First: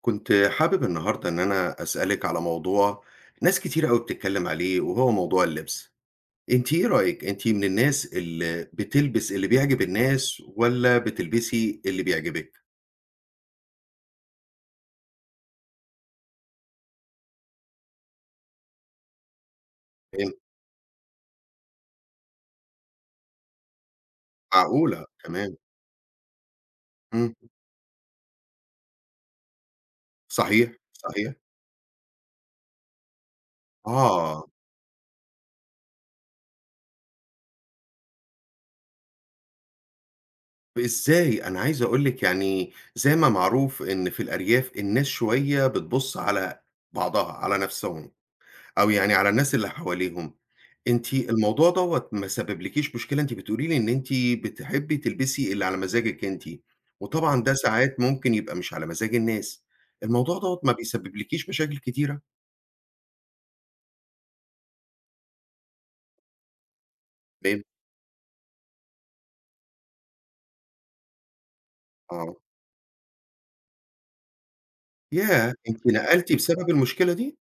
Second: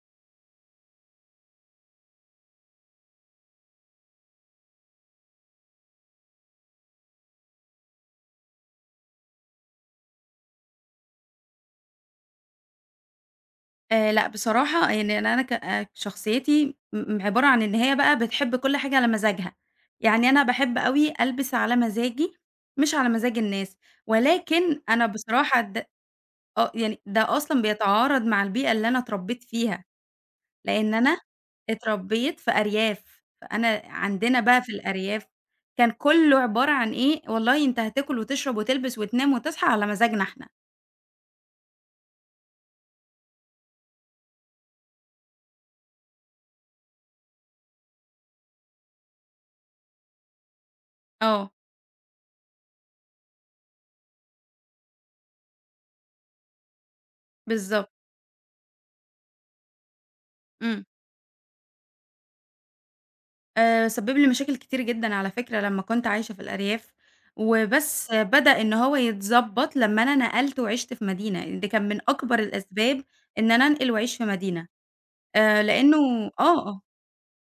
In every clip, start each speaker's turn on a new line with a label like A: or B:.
A: كنت حابب النهاردة إن أنا أسألِك على موضوع ناس كتير أوي بتتكلم عليه، وهو موضوع اللبس. أنتِ إيه رأيِك، أنتِ من الناس اللي بتلبس اللي بيعجب الناس، والّا بتلبسي اللي بيعجبِك؟
B: لأ بصراحة يعني أنا أنا ك شخصيتي عبارة عن إن هي بقى بتحب كل حاجة على مزاجها، يعني
A: فهمت.
B: أنا باحب أوي ألبس على مزاجي مش على مزاج الناس، ولكن أنا
A: معقولة! تمام.
B: بصراحة د آه يعني
A: إمم.
B: ده أصلًا بيتعارض مع البيئة اللي أنا اتربيت فيها.
A: صحيح،
B: لإن أنا
A: صحيح.
B: اتربيت في أرياف، فأنا عندنا
A: آه.
B: بقى في الأرياف كان كله عبارة عن إيه، والله أنت هتاكل وتشرب وتلبس وتنام وتصحى على مزاجنا إحنا.
A: إزاي؟ أنا عايز أقول لِك يعني زي ما معروف إن في الأرياف الناس شوية بتبُص على بعضها، على نفسهم. أو يعني على الناس اللي حواليهم. أنتِ
B: آه
A: الموضوع دوّة ما سببلكيش مشكلة، أنتِ بتقولي لي إن أنتِ بتحبي تلبسي اللي على مزاجِك أنتِ، وطبعًا ده
B: بالضبط.
A: ساعات ممكن يبقى مش على مزاج الناس، الموضوع دوّة ما
B: إمم.
A: بيسببلكيش مشاكل كتيرة؟
B: سبِّب لي مشاكل كتير جدًا على فكرة لمّا كنت عايشة في الأرياف،
A: تمام.
B: وبس بدأ إن هو يتضبّط لمّا أنا نقلت وعِشت في مدينة، دي كان من
A: آه.
B: أكبر الأسباب إن أنا أنقل وأعيش في مدينة.
A: ياه! أنتِ
B: لإنه
A: نقلتِ
B: آه،
A: بسبب
B: آه،
A: المشكلة دي؟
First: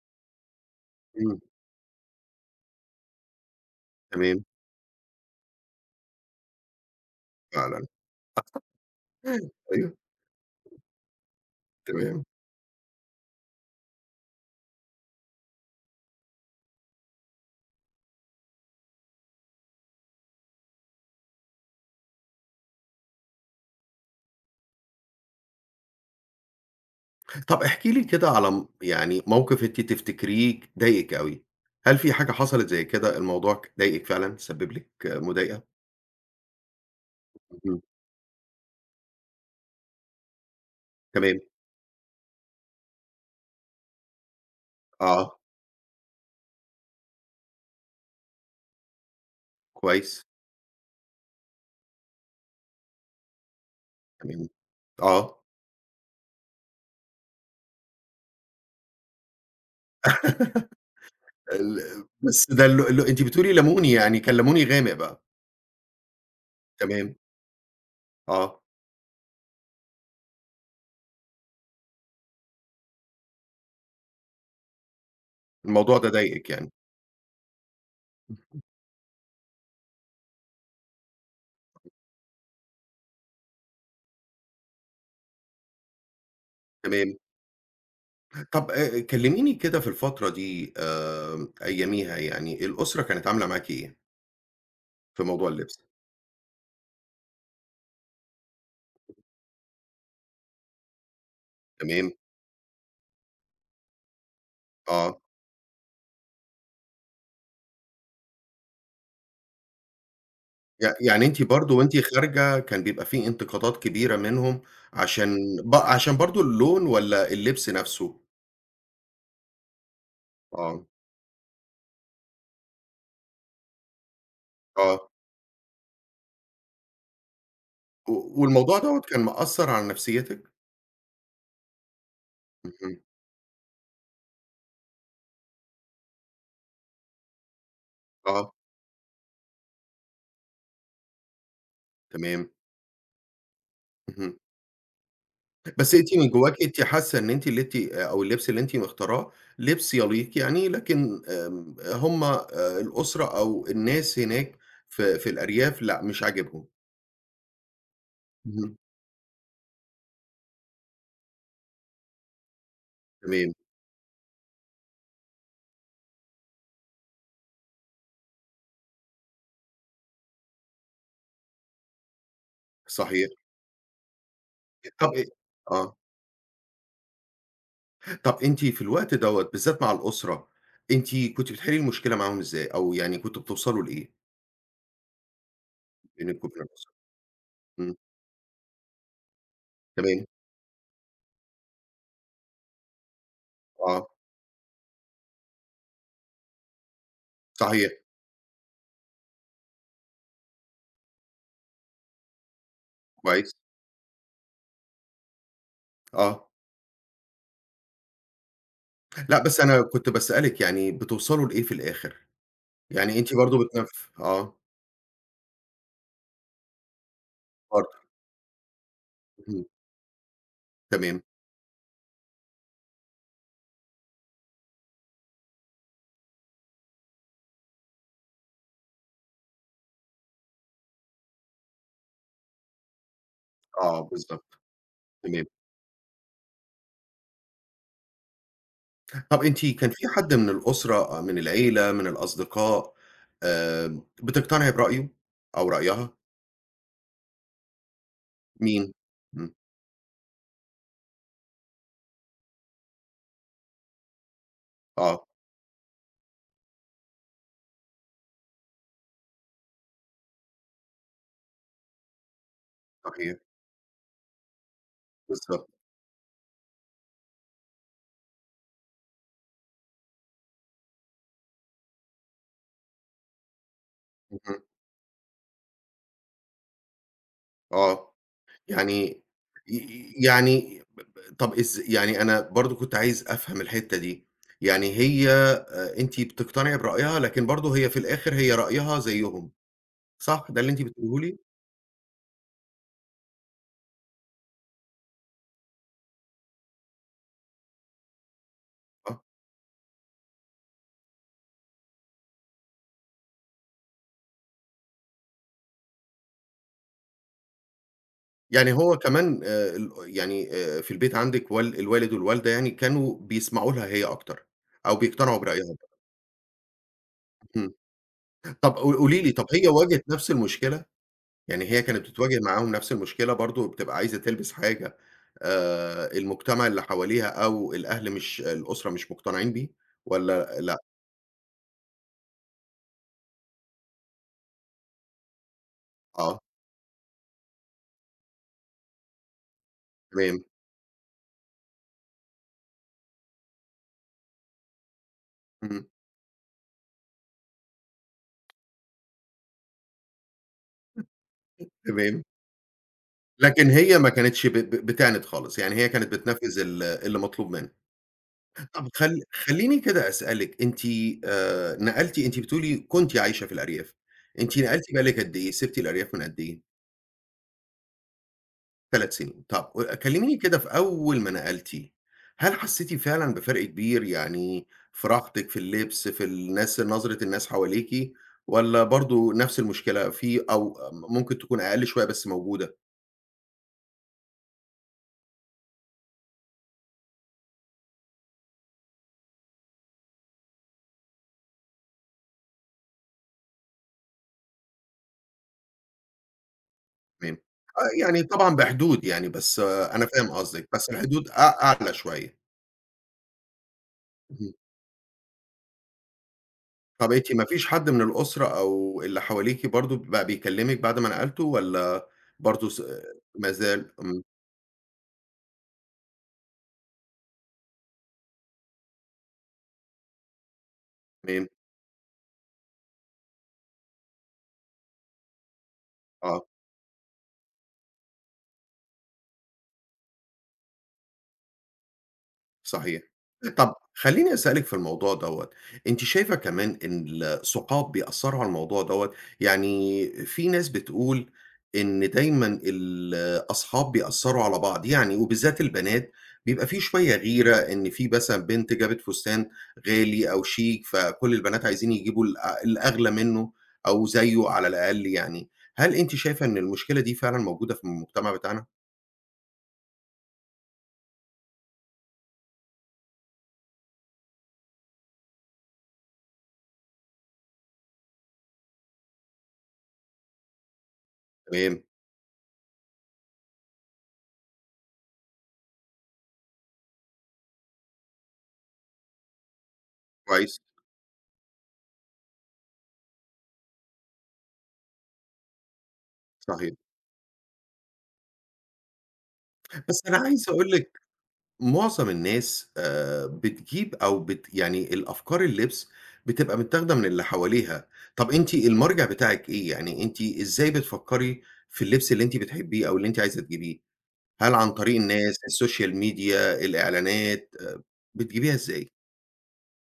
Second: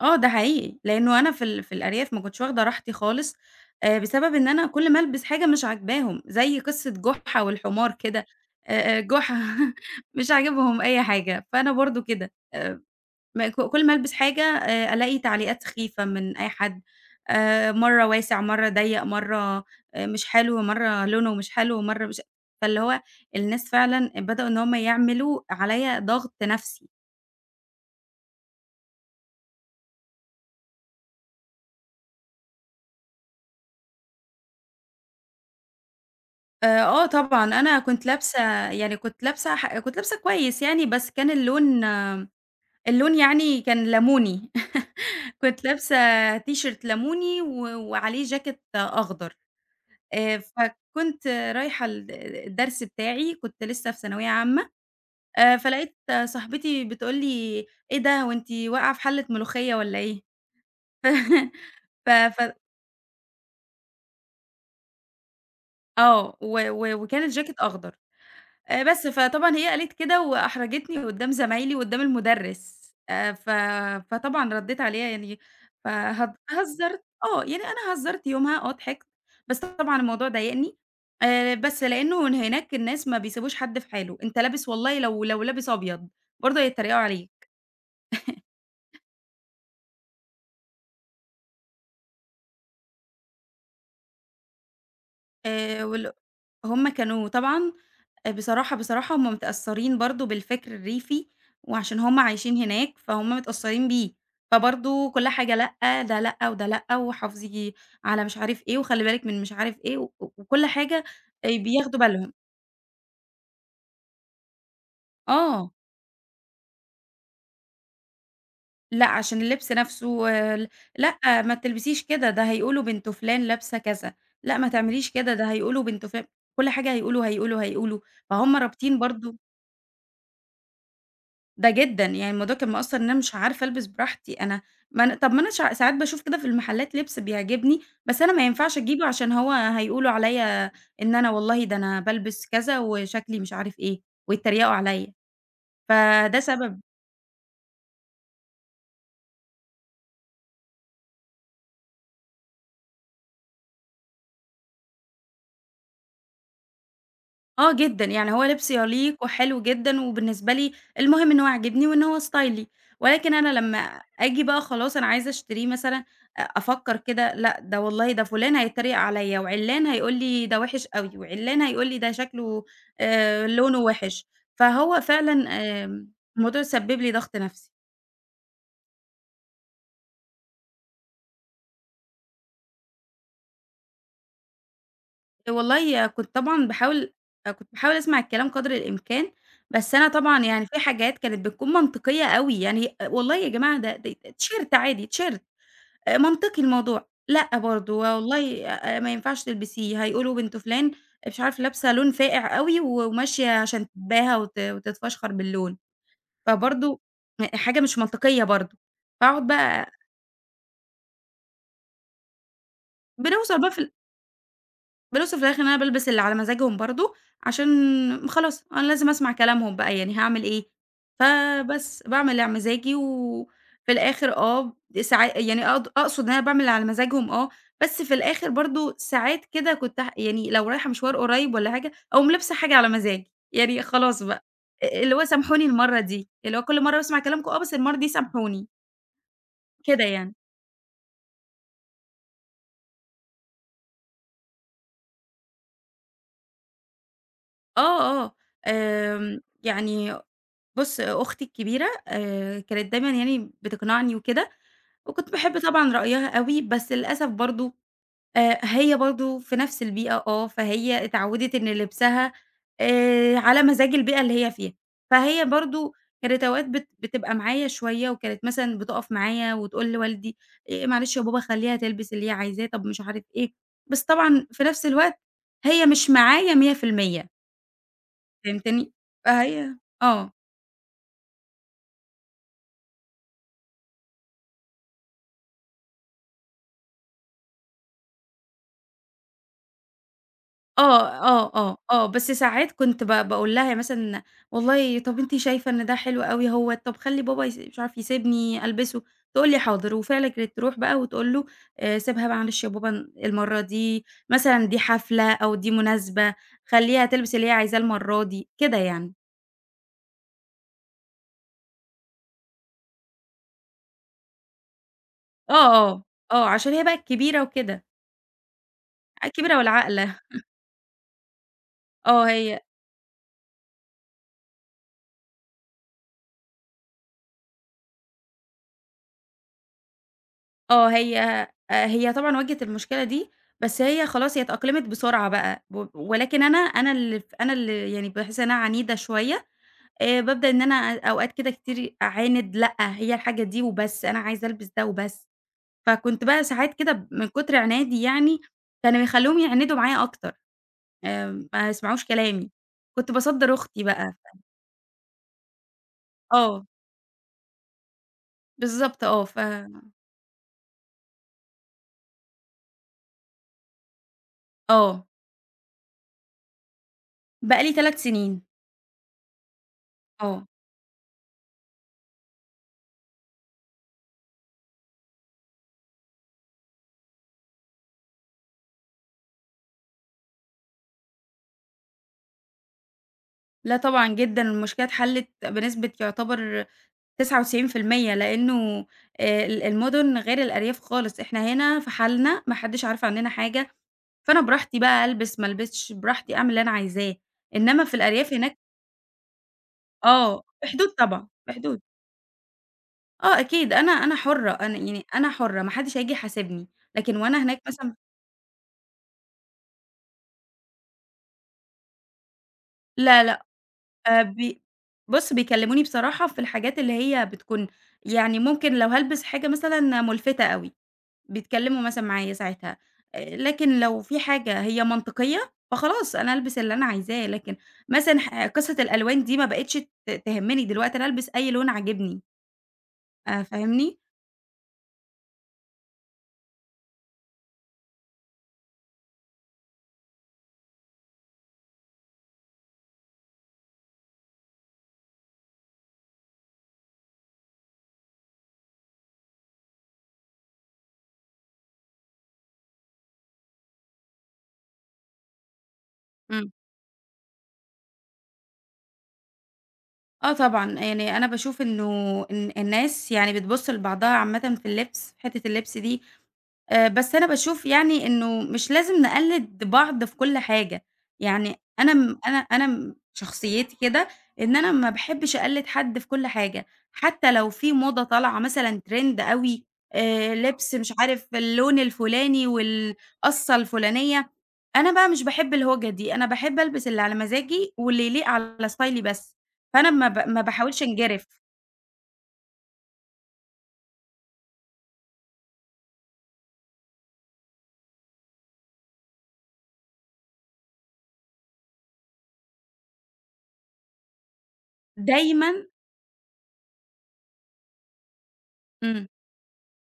B: آه ده حقيقي، لإنه أنا
A: إمم.
B: في الأرياف ما كنتش واخدة راحتي خالص. بسبب
A: تمام
B: إن أنا كل ما ألبس حاجة مش عاجباهم، زي قصة جُحّة
A: فعلًا.
B: والحمار كده. جُحّة
A: أيوه
B: مش عاجبهم أي حاجة، فأنا برضه
A: تمام.
B: كده. آه. م ك كل ما ألبس حاجة ألاقي تعليقات سخيفة من أي حد. مرّة واسع، مرّة ضيّق، مرّة مش حلو، مرّة لونه مش حلو، مرّة مش فاللي هو الناس فعلًا بدأوا إن هم يعملوا عليَّ ضغط نفسي.
A: طب احكي لي كده على يعني موقف أنتِ تفتكريه ضايقِك أوي، هل في حاجة حصلت زي كده الموضوع ضايقِك فعلًا، سبب لِك مضايقة؟
B: طبعًا أنا
A: اهم.
B: كنت لابسة يعني كنت لابسة ح كنت لابسة كويس يعني بس كان
A: تمام.
B: اللون آه، اللون يعني كان لموني
A: آه،
B: كنت لابسة تيشيرت لموني وعليه جاكيت أخضر.
A: كويس،
B: فكنت رايحة الدرس بتاعي، كنت لسه في ثانوية
A: تمام،
B: عامة.
A: آه
B: فلقيت صاحبتي بتقول لي: "إيه ده هو أنتِ واقعة في حلة ملوخية والّا إيه؟"
A: ال
B: ف ف
A: بس
B: ف
A: ده الل الل أنتِ بتقولي لاموني، يعني كان لاموني غامق بقى.
B: آه، و
A: تمام.
B: وكان الجاكيت أخضر.
A: آه.
B: بس، فطبعًا هي قالت كده وأحرجتني قدّام زمايلي وقدّام المُدرِّس. ف فطبعًا ردّيت عليها يعني
A: الموضوع ده ضايقِك يعني.
B: هزّرت آه، يعني أنا هزّرت يومها آه ضحكت. بس طبعًا الموضوع ضايقني. بس لإنه هناك الناس ما بيسيبوش حد في حاله، أنت لابس والله لو لابس أبيض برضه هيتريقوا
A: تمام.
B: عليك.
A: طب كلميني كده في الفترة دي أياميها يعني، الأسرة كانت عاملة معاكِ إيه في موضوع اللبس؟
B: وال هم كانوا طبعًا بصراحة، هُم متأثّرين برضه بالفكر الريفي، وعشان
A: تمام.
B: هُم عايشين هناك فهُم متأثّرين بيه. فبرضه
A: آه.
B: كل حاجة لأ، ده لأ، وده لأ، وحافظي على مش عارف إيه، وخلّي بالِك من مش عارف إيه، وكل
A: يع
B: حاجة
A: يعني أنتِ برضه وأنتِ
B: بياخدوا بالهم.
A: خارجة كان بيبقى في انتقادات كبيرة منهم عشان
B: آه.
A: عشان برضه اللون والّا اللبس نفسه؟
B: لأ عشان اللبس نَفْسه. ال
A: آه.
B: لأ ما تلبسيش كده، ده هيقولوا بنت فُلان لابسة كذا. لأ ما تعمليش
A: آه.
B: كده، ده هيقولوا بنت فُلان. كل حاجة هيقولوا، هيقولوا، هيقولوا.
A: و
B: فهُم
A: والموضوع
B: رابطين
A: دوّة كان
B: برضه
A: مأثّر على نفسيتِك؟
B: ده جدًا. يعني الموضوع كان مأثّر
A: اهم.
B: إن أنا مش عارفة ألبس براحتي. أنا ما أنا طَب ما أنا شع ساعات باشوف كده في المحلات لبس بيعجبني، بس أنا ما
A: آه،
B: ينفعش أجيبه عشان هو هيقولوا عليّا إن أنا والله ده أنا بالبس
A: تمام،
B: كذا وشكلي مش عارف إيه،
A: اهم.
B: ويتريقوا عليّا.
A: بس أنتِ من
B: فده
A: جواكِ أنتِ
B: سبب.
A: حاسة إن أنتِ اللي أنتِ أو اللبس اللي أنتِ مختاراه لبس يليق يعني، لكن هم الأسرة أو الناس هناك في الأرياف لأ، مش عاجبهم.
B: آه جدًا، يعني هو لبسه
A: اهم،
B: يليق وحلو جدًا، وبالنسبة لي المهم إن هو عاجبني وإن هو ستايلي. ولكن أنا
A: تمام،
B: لمّا آجي بقى خلاص أنا عايزة أشتريه مثلًا أفكّر كده لأ، ده والله ده فلان هيتريق عليَّ، وعلّان هيقول لي ده وِحِش أوي، وعلّان هيقول لي ده شكله
A: صحيح.
B: لونه وِحِش. فهو
A: طب أ
B: فعلًا
A: آه،
B: الموضوع سبّب لي ضغط نفسي.
A: طب أنتِ في الوقت دوّة بالذات مع الأسرة، أنتِ كنتِ بتحلي المشكلة معاهم إزاي، أو يعني كنتم بتوصلوا لإيه
B: والله
A: بينكم وبين الأسرة؟
B: كنت باحاول
A: إمم،
B: أسمع الكلام قدر الإمكان. بس أنا
A: تمام،
B: طبعًا يعني في حاجات كانت بتكون منطقية أوي، يعني والله يا جماعة ده
A: آه،
B: ده تيشيرت عادي، تيشيرت منطقي الموضوع. لأ
A: صحيح،
B: برضه والله ما ينفعش تلبسيه، هيقولوا بنت فلان مش عارفة لابسة لون فاقع أوي وماشية
A: كويس،
B: عشان تتباهى وتتفشخر باللون.
A: آه.
B: فبرضه حاجة مش منطقية برضه.
A: لأ،
B: فاقعد
A: بس أنا
B: بقى.
A: كنت باسألِك يعني بتوصلوا لإيه في الآخر؟ يعني أنتِ
B: بنوصل
A: برضه
B: بقى في
A: آه.
B: بالأوصِف في الآخر إن أنا بالبس اللي على مزاجهم برضه، عشان
A: برضه.
B: خلاص أنا لازم أسمع
A: اهم.
B: كلامهم بقى يعني هاعمل إيه؟
A: تمام.
B: فبس، باعمل اللي على مزاجي وفي الآخر آه. ساعا يعني أقد أقصد إن أنا باعمل اللي على مزاجهم آه، بس في الآخر برضه ساعات كده كنت ح يعني لو رايحة مشوار قريّب والّا حاجة، أقوم لابسة حاجة على مزاجي، يعني
A: آه
B: خلاص بقى.
A: بالضبط.
B: اللي هو
A: تمام.
B: سامحوني المَرّة دي، اللي هو كل مرّة باسمع كلامكم آه، بس المَرّة دي سامحوني،
A: طَب أنتِ كان
B: كده
A: في
B: يعني.
A: حد من الأسرة، من العيلة، من الأصدقاء، بتقتنعي برأيه أو رأيها؟
B: آه، آه.
A: مين؟
B: آمم
A: إمم،
B: يعني بُص، أختي الكبيرة كانت دايمًا يعني بتقنعني وكده.
A: آه،
B: وكنت باحب طبعًا رأيها أوي، بس للأسف برضه هي برضه في نفس البيئة آه، فهي اتعودت إن لبسها
A: صحيح،
B: على مزاج البيئة اللي هي فيها. فهي
A: بالضبط،
B: برضه كانت أوقات بتبقى معايا شوية، وكانت مثلًا بتقف معايا وتقول لوالدي "معلش يا بابا خلّيها تلبس اللي هي عايزاه." طب مش عارف إيه. بس طبعًا
A: اهم،
B: في نفس الوقت هي مش معايا 100%.
A: آه.
B: فهمتني؟
A: يعني
B: فهي
A: ي
B: آه.
A: يعني ب ب طَب إز يعني أنا برضه كنت عايز أفهم الحتّة دي، يعني أنتِ بتقتنعي برأيها، لكن برضه هي في الآخر هي رأيها زيّهم، صح، ده اللي أنتِ
B: آه،
A: بتقوليه لي؟
B: آه، آه، آه، بس ساعات كنت ب باقول لها مثلًا والله طَب أنتِ شايفة إن ده حلو أوي أهوّة، طَب خلّي بابا مش عارف يسيبني ألبسه.
A: آه.
B: تقول لي حاضر، وفعلًا كانت تروح بقى وتقول له سيبها معلش يا بابا المرّة دي، مثلًا دي حفلة أو دي مناسبة، خلّيها تلبس اللي هي عايزاه المرّة دي،
A: يعني
B: كده
A: هو
B: يعني.
A: كمان ال يعني في البيت عندِك الوالد والوالدة يعني كانوا بيسمعوا لها هي أكتر، أو بيقتنعوا
B: آه،
A: برأيها؟
B: آه، آه، عشان هي بقى الكبيرة
A: إمم.
B: وكده،
A: طب قولي لي، طب
B: الكبيرة
A: هي واجهت
B: والعاقلة.
A: نفس المشكلة؟ يعني هي كانت
B: آه
A: بتتواجه
B: هي
A: معاهم نفس المشكلة برضه، بتبقى عايزة تلبس حاجة المجتمع اللي حواليها أو الأهل مش الأسرة مش مقتنعين بيه والّا لأ؟
B: آه، هي هي طبعًا واجهت المشكلة دي. بس هي خلاص هي اتأقلمت بسرعة بقى.
A: آه،
B: ولكن أنا أنا اللي ف أنا اللي يعني باحس إن أنا عنيدة شوية.
A: تمام،
B: بابدأ إن أنا أوقات كده كتير أعاند، لأ هي الحاجة دي وبس، أنا عايزة ألبس ده وبس.
A: إمم،
B: فكنت بقى ساعات كده من كتر عنادي يعني، كانوا يخلّوهم يعاندوا معايا أكتر. ما يسمعوش
A: تمام.
B: كلامي. كنت باصدّر
A: لكن
B: أختي
A: هي ما
B: بقى.
A: كانتش ب ب بتعند خالص، يعني هي كانت بتنفذ
B: آه،
A: اللي مطلوب منها. طب
B: بالضبط
A: خل
B: آه.
A: خلّيني كده أسألِك، أنتِ نقلتِ أنتِ بتقولي كنتِ عايشة في الأرياف، أنتِ نقلتِ بقى
B: آه،
A: لِك قد إيه؟ سِبتِ الأرياف من قد إيه؟
B: بقى لي 3 سنين.
A: 3 سنين، طب و كلميني
B: آه.
A: كده في أول ما نقلتِ، هل حسيتِ فعلًا بفرق كبير، يعني في راحتِك، في اللبس، في الناس نظرة الناس حواليكِ، والّا برضه نفس المشكلة أو ممكن تكون أقل شوية بس موجودة؟
B: لأ طبعًا جدًا، المشكلة اتحلت بنسبة يعتبر 99%. لإنه ال المُدن غير الأرياف خالص، إحنا هنا في حالنا، ما حدّش عارف عنّنا حاجة. فأنا براحتي بقى ألبس، ما ألبسش، براحتي أعمل اللي أنا عايزاه.
A: تمام.
B: إنّما في
A: آه يعني
B: الأرياف
A: طبعًا
B: هناك
A: بحدود يعني، بس آه، أنا فاهم
B: آه،
A: قصدِك،
B: بحدود
A: بس
B: طبعًا،
A: الحدود
B: بحدود.
A: أعلى شوية.
B: آه أكيد، أنا حُرّة، أنا يعني أنا حُرّة، ما حدّش هييجي يحاسبني.
A: طَب
B: لكن
A: أنتِ
B: وأنا
A: ما
B: هناك
A: فيش حد
B: مثلًا
A: من الأسرة أو اللي حواليكِ برضه بقى بيكلمِك بعد ما نقلتوا والّا برضه
B: لا، لأ.
A: ما زال. إمم،
B: بي بُص، بيكلّموني بصراحة في الحاجات اللي هي بتكون يعني ممكن لو هالبس حاجة مثلًا مُلفتة أوي،
A: تمام،
B: بيتكلموا مثلًا معايا ساعتها. لكن لو في حاجة هي منطقية، فخلاص أنا
A: آه،
B: ألبس اللي أنا عايزاه. لكن مثلًا قصة الألوان دي ما بقتش تهمني دلوقتي. أنا ألبس أي لون عاجبني.
A: صحيح. طب
B: فاهمني؟
A: خلّيني أسألِك في الموضوع دوّة، أنتِ شايفة كمان إن الثقاب بيأثّروا على الموضوع دوّة؟ يعني في ناس بتقول إن دايمًا الأصحاب بيأثّروا على بعض، يعني وبالذات البنات بيبقى في شوية غيرة إن في مثلًا بنت جابت فستان غالي أو شيك، فكل البنات عايزين يجيبوا الأغلى منّه أو زيّه على الأقل يعني، هل أنتِ شايفة
B: إمم.
A: إن المشكلة دي فعلًا موجودة في المجتمع بتاعنا؟
B: آه طبعًا، يعني أنا باشوف إنه إن الناس يعني بتبُص لبعضها عامةً في اللبس، حتّة اللبس دي. بس أنا باشوف يعني إنه مش لازم نقلِّد بعض في كل حاجة. يعني
A: تمام،
B: أنا م أنا أنا م شخصيتي كده إن أنا ما باحبّش أقلِّد حد في كل حاجة. حتّى لو في موضة طالعة مثلًا trend أوي.
A: كويس،
B: لبس مش عارف اللون الفُلاني والقصّة الفُلانية. أنا بقى مش باحب الهوجة دي، أنا باحب
A: صحيح.
B: ألبس اللي على مزاجي واللي يليق على ستايلي بس. فأنا
A: بس أنا
B: ما
A: عايز أقول
B: باحاولش
A: لِك
B: أنجرف.
A: معظم الناس بتجيب أو يعني الأفكار اللبس بتبقى متاخدة من اللي حواليها، طب أنتِ المرجع بتاعِك إيه؟ يعني أنتِ إزاي بتفكّري في اللبس اللي أنتِ بتحبيه أو اللي أنتِ عايزة تجيبيه؟ هل عن طريق الناس،
B: دايمًا
A: السوشيال ميديا، الإعلانات، بتجيبيها إزاي؟
B: إمم،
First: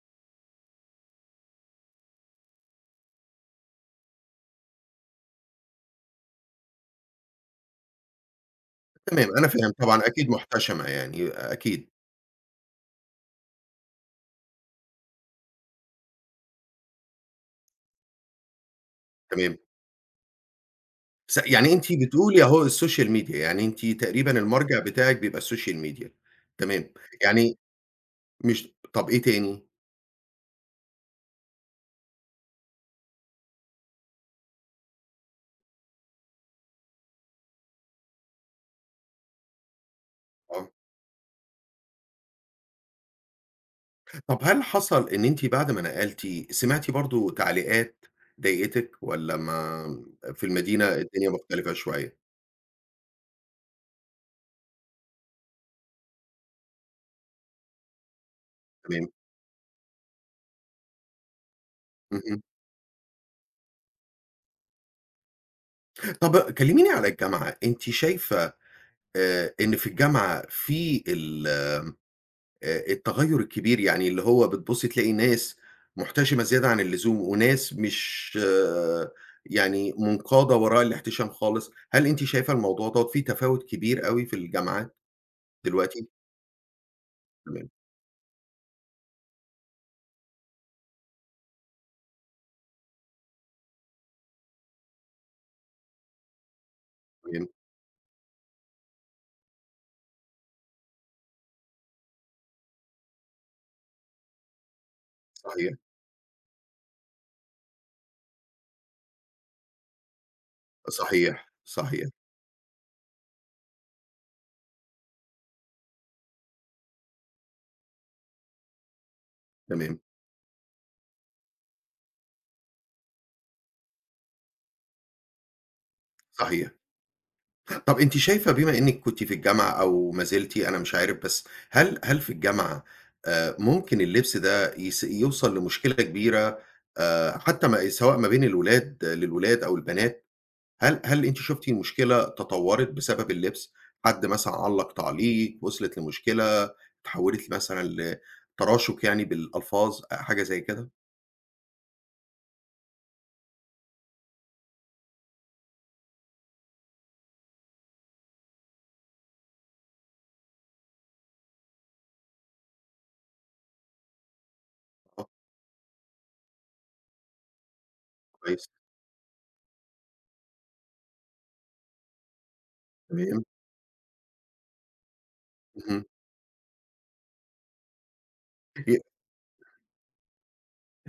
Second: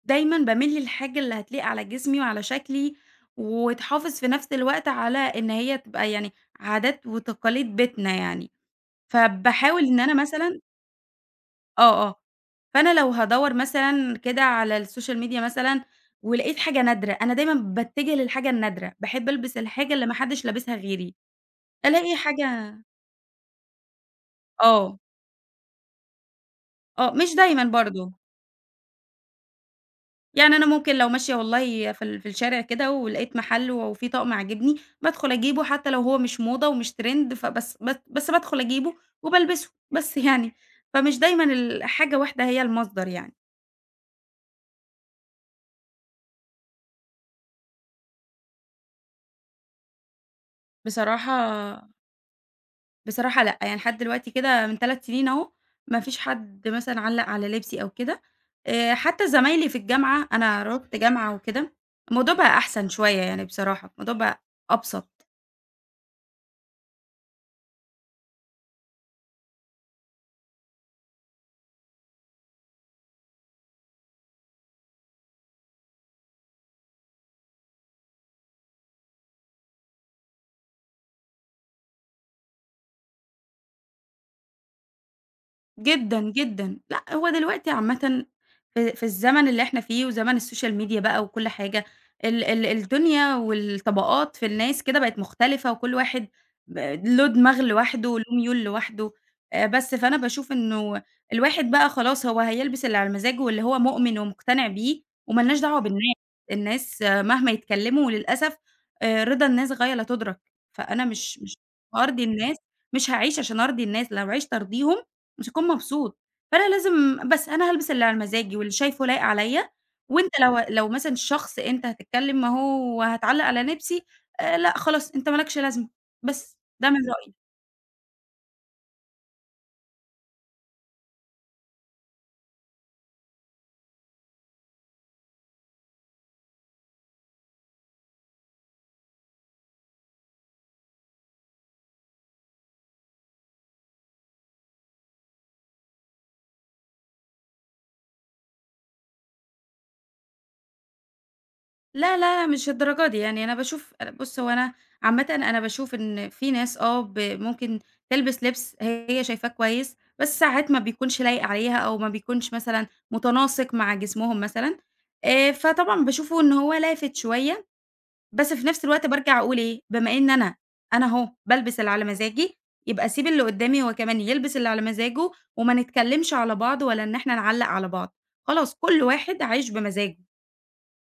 B: دايمًا باميل للحاجة اللي هتليق على جسمي وعلى شكلي، وتحافظ في نفس الوقت على إن هي تبقى يعني عادات وتقاليد بيتنا يعني.
A: تمام، أنا فاهم
B: فباحاول إن
A: طبعًا
B: أنا
A: أكيد
B: مثلًا
A: محتشمة يعني أكيد.
B: آه، آه. فأنا لو هادوّر مثلًا كده على السوشيال ميديا مثلًا ولقيت حاجة نادرة، أنا دايمًا باتجه للحاجة النادرة، باحب ألبس
A: تمام.
B: الحاجة اللي ما حدش لابسها غيري.
A: يعني أنتِ
B: ألاقي
A: بتقولي أهو
B: حاجة
A: السوشيال ميديا، يعني أنتِ تقريبًا المرجع
B: آه،
A: بتاعِك بيبقى السوشيال ميديا. تمام.
B: آه، مش
A: يعني
B: دايمًا برضه.
A: مش طب إيه تاني؟
B: يعني أنا ممكن لو ماشية والله في الشارع كده ولقيت محل وفيه طقم عاجبني، بادخل أجيبه حتى لو هو مش موضة ومش trend فبس بس بس بادخل أجيبه وبالبسه، بس يعني.
A: آه.
B: فمش دايمًا حاجة واحدة هي المصدر يعني.
A: طب هل حصل إن أنتِ بعد ما نقلتِ سمعتِ برضه تعليقات ضايقتِك والّا ما في المدينة الدنيا
B: بصراحة
A: مختلفة شوية؟
B: بصراحة لأ، يعني لحد دلوقتي كده من 3 سنين أهو، ما فيش حد مثلًا علّق على لبسي أو كده.
A: تمام،
B: حتى زمايلي في الجامعة أنا رُحت جامعة وكده، الموضوع
A: اهم.
B: بقى أحسن شوية يعني بصراحة، الموضوع بقى أبسط.
A: طب كلميني على الجامعة، أنتِ شايفة إن في الجامعة في ال التغيُّر الكبير، يعني اللي هو بتبُصّي تلاقي ناس محتشمة زيادة عن اللزوم وناس مش يعني منقادة وراء الاحتشام خالص، هل أنتِ شايفة الموضوع دوّة في تفاوت كبير أوي في الجامعات دلوقتي؟
B: جدًا، جدًا. لأ، هو دلوقتي
A: تمام،
B: عامةً في الزمن اللي إحنا فيه وزمن السوشيال ميديا بقى وكل حاجة، ال الدنيا والطبقات في الناس كده بقت مختلفة، وكل واحد ب له
A: تمام،
B: دماغ لوحده وله ميول لوحده. بس، فأنا باشوف إنه الواحد بقى خلاص هو هيلبس اللي على مزاجه واللي هو مؤمن ومقتنع بيه، وما لناش
A: صحيح،
B: دعوة بالناس. الناس مهما يتكلموا، وللأسف رضا الناس غاية لا تُدرك. فأنا مش
A: صحيح،
B: مش
A: صحيح.
B: هارضي الناس، مش هاعيش عشان أرضي الناس، لو عِشت أرضيهم مش هيكون مبسوط. فأنا لازم بس أنا هالبس اللي على مزاجي واللي شايفه لايق عليَّ.
A: تمام،
B: وأنت لو مثلًا شخص أنت هتتكلم أهو وهتعلّق على لبسي. لأ خلاص أنت ما لكش لازمة، بس
A: صحيح.
B: ده من رأيي.
A: طب أنتِ شايفة بما إنِّك كنتِ في الجامعة أو ما زلتِ أنا مش عارف، بس هل في الجامعة ممكن اللبس ده يوصل لمشكلة كبيرة حتى ما سواء ما بين الولاد للولاد أو البنات، هل أنتِ شُفتِ المشكلة تطوّرت بسبب اللبس؟ حد مثلًا علّق تعليق، وصلت لمشكلة، اتحوّلت مثلًا لتراشُق يعني بالألفاظ، آه، حاجة زي كده؟
B: لا، لا، مش الدرجة دي، يعني أنا باشوف أنا بُص هو أنا عامةً أنا باشوف إن في ناس آه ممكن تلبس لبس هي شايفاه كويس، بس ساعات ما بيكونش لايق عليها أو ما بيكونش مثلًا متناسق مع جسمهم مثلًا.
A: آه،
B: فطبعًا باشوفه إن هو لافت شوية، بس في
A: كويس،
B: نفس الوقت بارجع أقول إيه، بما إن أنا أهو بالبس اللي على مزاجي، يبقى أسيب اللي
A: تمام،
B: قدّامي هو كمان يلبس اللي على مزاجه وما
A: اهم.
B: نتكلّمش على بعض ولا إن إحنا نعلّق على بعض. خلاص كل واحد عايش بمزاجه.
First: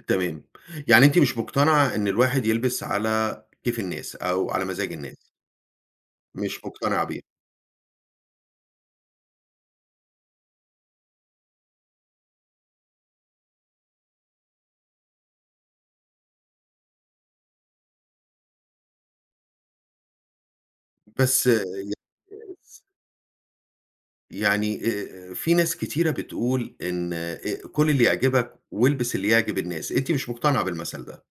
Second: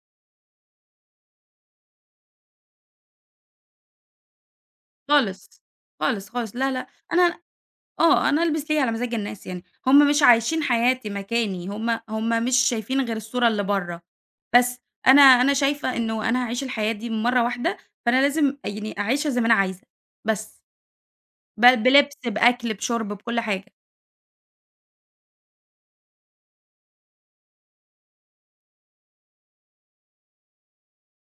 A: تمام. يعني أنتِ مش مقتنعة إن الواحد يلبس على كيف الناس أو على مزاج الناس،
B: خالص، خالص، خالص،
A: مش
B: لا، لا.
A: مقتنعة بيها.
B: أنا آه، أنا ألبس ليه على مزاج الناس يعني، هم مش عايشين حياتي مكاني، هم مش شايفين غير الصورة اللي برّه. بس أنا شايفة إنه أنا هاعيش الحياة دي مرّة واحدة، فأنا لازم يعني أعيشها زي ما أنا عايزة. بس
A: بس
B: بلبس، بأكل، بشُرب، بكل حاجة.
A: يعني في ناس كتيرة بتقول إن "كُل اللي يعجبك والبس اللي يعجب الناس." أنتِ مش مقتنعة بالمثل ده،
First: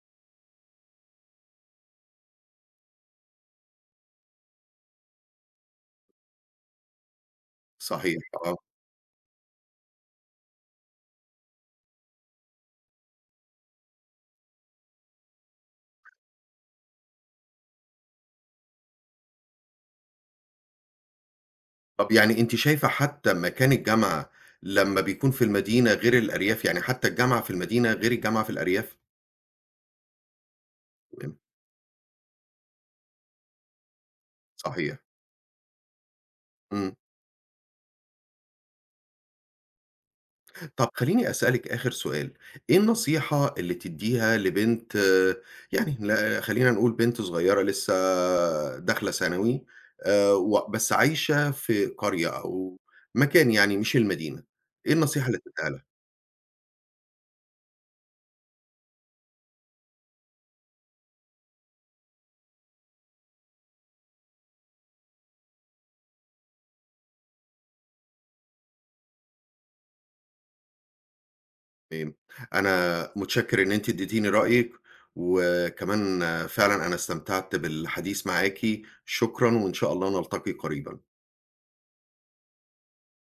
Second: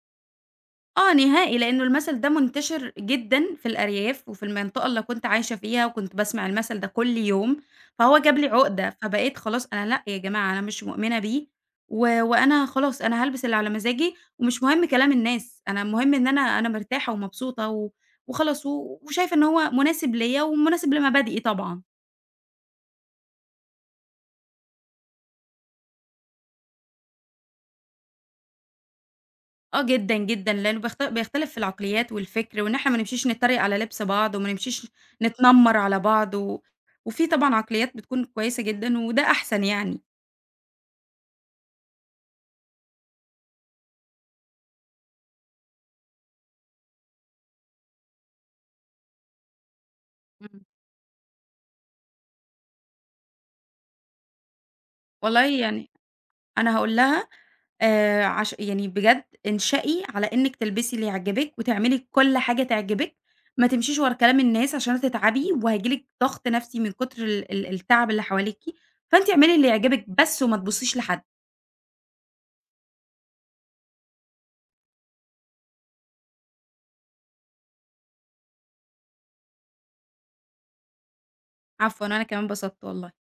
B: آه نهائي، لإنه المثل ده منتشر جدًا في الأرياف وفي المنطقة اللي كنت عايشة فيها، وكنت باسمع المثل ده كل يوم. فهو
A: صحيح
B: جاب لي
A: آه.
B: عقدة، فبقيت خلاص أنا لأ يا جماعة أنا مش مؤمنة بيه. وأنا خلاص أنا هالبس اللي على مزاجي، ومش مهم كلام الناس، أنا المهم إن أنا مرتاحة ومبسوطة وخلاص وشايفة إن هو مناسب ليّا ومناسب لمبادئي طبعًا.
A: طب يعني أنتِ شايفة حتى مكان الجامعة لمّا بيكون في المدينة غير الأرياف، يعني حتى الجامعة في المدينة غير الجامعة في الأرياف؟
B: آه جدًا، جدًا، لإنه
A: تمام،
B: بيختلف في العقليات والفكر، وإن إحنا ما نمشيش نتريق على لبس بعض، وما نمشيش
A: صحيح.
B: نتنمر على بعض.
A: إمم.
B: وفي طبعًا عقليات بتكون كويسة جدًا، وده أحسن يعني.
A: طب خلّيني أسألِك آخر سؤال، إيه النصيحة اللي تدّيها لبنت آه، يعني لا خلّينا نقول بنت صغيّرة لسه داخلة ثانوي
B: إمم.
A: و بس عايشة في قرية أو مكان يعني مش المدينة، إيه النصيحة اللي
B: والله
A: تدّيها لها؟
B: يعني أنا هاقول لها عش يعني بجد انشئي على إنِّك تلبسي اللي يعجبِك، وتعملي كل حاجة تعجبِك. ما تمشيش ورا كلام الناس عشان هتتعبي، وهييجي لِك ضغط نفسي من كتر ال التعب اللي حواليكِ. فأنتِ اعملي اللي يعجبِك بس، وما تبُصيش لحد.
A: تمام، أنا متشكر إن أنتِ ادّيتيني رأيِك، وكمان آه، فعلًا أنا استمتعت بالحديث معاكِ، شكرًا وإن شاء الله نلتقي قريبًا.
B: عفوًا، أنا كمان اتبسطت والله.